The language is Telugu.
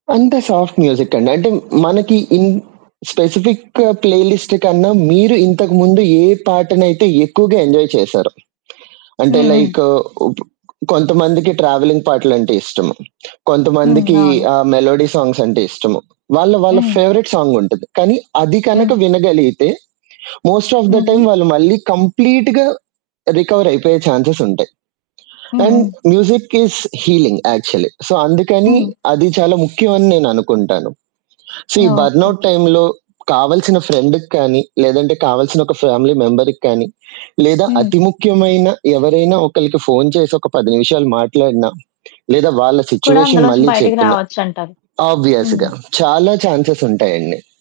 అంత సాఫ్ట్ మ్యూజిక్ అండి. అంటే మనకి ఇన్ స్పెసిఫికు ప్లేలిస్ట్ కన్నా మీరు ఇంతకుముందు ఏ పాటనైతే ఎక్కువగా ఎంజాయ్ చేశారో అంటే హ్మ్. హ్మ్. లైకు ఉప్ కొంతమందికి ట్రావెలింగ్ పాటలంటే ఇష్టం. హ్మ్. కొంతమందికి అవును. ఆహ్, మెలోడీ సాంగ్స్ అంటే ఇష్టము. వాళ్ళ వాళ్ళ హ్మ్. ఫేవరెట్ సాంగ్ ఉంటది. కానీ అది కనక హ్మ్. వినగలిగితే మోస్ట్ ఆఫ్ ద హుహు. టైమ్ వాళ్ళు మళ్ళీ కంప్లీట్‌గా రికవర్ అయిపోయే చాన్సెస్ ఉంటాయి. హ్మ్. అండ్ హ్మ్. Music is healing actually. So అందుకని హ్మ్. అది చాలా ముఖ్యం అని నేననుకుంటాను. సో ఈ ఓకే. బర్నౌట్ టైమ్‌లో కావాల్సిన ఫ్రెండ్‌కి కానీ లేదంటే కావాల్సిన ఒక ఫ్యామిలీ మెంబర్‌కి కానీ లేదా హ్మ్. అతి ముఖ్యమైన ఎవరైనా ఒకళ్ళకి ఫోను చేసి ఒక 10 నిమిషాలు మాట్లాడినా లేదా వాళ్ళ కూడా సిట్యుయేషన్ అందులో నుంచి మళ్ళీ బయటికి చెప్పినా రావచ్చంటారు. ఆబ్వియస్‌గా హ్మ్. చాలా చాన్సెస్ ఉంటాయండి.